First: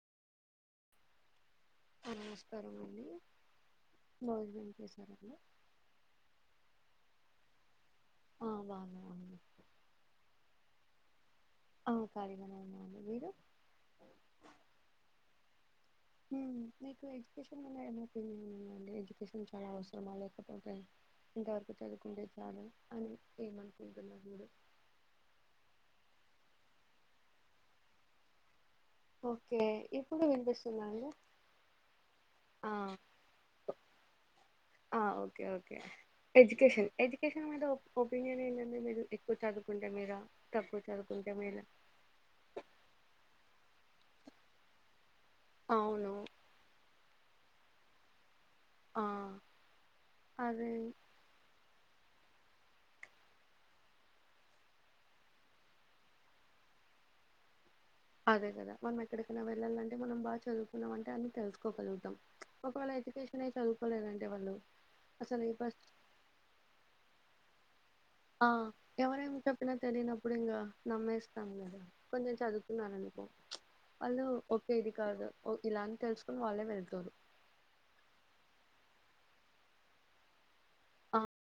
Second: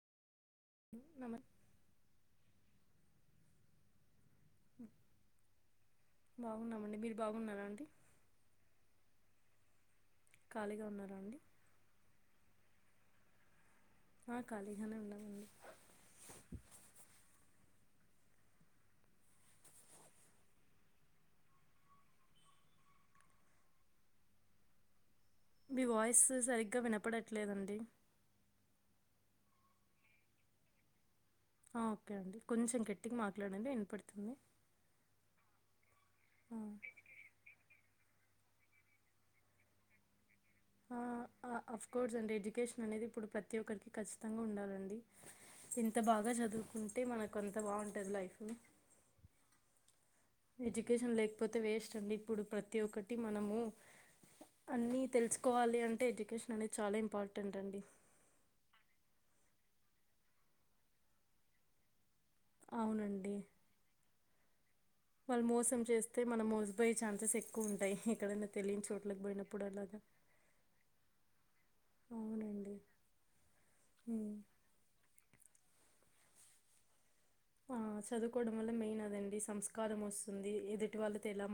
మమ నమస్కాకారం అండి భోజనం చేశార బాగున్నార అండి అ అ ఖాళీగా ఉన్నార అండి అవు ఖాళీగా మన్నాండి మీరు ఆ ఖాళీగానే ఉన్నామండి ఇ మ ఏమ ఉందండి ఎడ్యుకేషన్ చాలా అవసరమా లేకపోతే ఇంతవరకు చదువుకుంటే చాలు అని ఏమనుకుంటున్నారు ఇడు మీ వాయిస్ సరిగ్గా వినపడట్లేదండి ఓకే ఇప్పుడు వినిపిస్తుందా అండి ఓకే ఒకే అండి ఆ కొంచెం గట్టిగా మాట్లాడండి విన పడుతుంది ఆ ఓకే ఓకే ఎడ్యుకేషన్ ఎడ్యుకేషన్ మీద ఒ ఒపీనియన్ ఏంటంటడి మీరు ఎక్కువ చదువుకుంటే మేల ఆ అఫ్ కోర్స్ అంటే ఎడ్యుకేషన్ అనేది ఇప్పుడు ప్రతి ఒక్కరికి ఖచ్చితంగా ఉండాలండి ఇంత అవును బాగా చదువుకుంటు అంటే మనకు అంత బాగుంటుంది లైఫ్ ఆ అదే ఎడ్యుకేషన్ లేకపోతే వేస్ట్ అండి ఇప్పుడు ప్రతి ఒక్కటి మనము అన్నీ తెలుసుకోవాలి అంటే ఎడ్యుకేషన్ అనేది చాలా ఇంపార్టెంట్ అండి అదే కదా మనం ఎక్కడికైనా వెళ్ళాలంటే మనం బాగా చదువుకున్నాం అంటే అన్న తెలుసుకోగలుగుతాం ఒకవేళ అవునండి ఎడ్యుకేషన్ అయి చదువుకోలేదండి వాళ్ళు అసలు వాళ్ళు ఈ మోసం ఫస్ట్ చేస్తే మనం మోసపోయే ఛాన్సెస్ ఎక్కువ కు ఉంటాయి ఆ ఎక్కడైనా తెలియని చోట్లకి ఎవరేం పోయినప్పుడు చెప్పినా అలాగా తెలినప్పుడు ఇంక నమ్మేస్తాము కొంచెం అవునండి చదువుకున్నారు అనుకో ప్చ్ వాళ్ళు ఉమ్. ఓకే ఇది కాదు ఇలానే తెలుసుకొని వాళ్ళే వెళ్తారు ఆ చదువుకోవడం వల్ల మెయిన్ అదండి సంస్కారం వస్తుంది ఎదుటి ఆ వాళ్ళతో ఎలా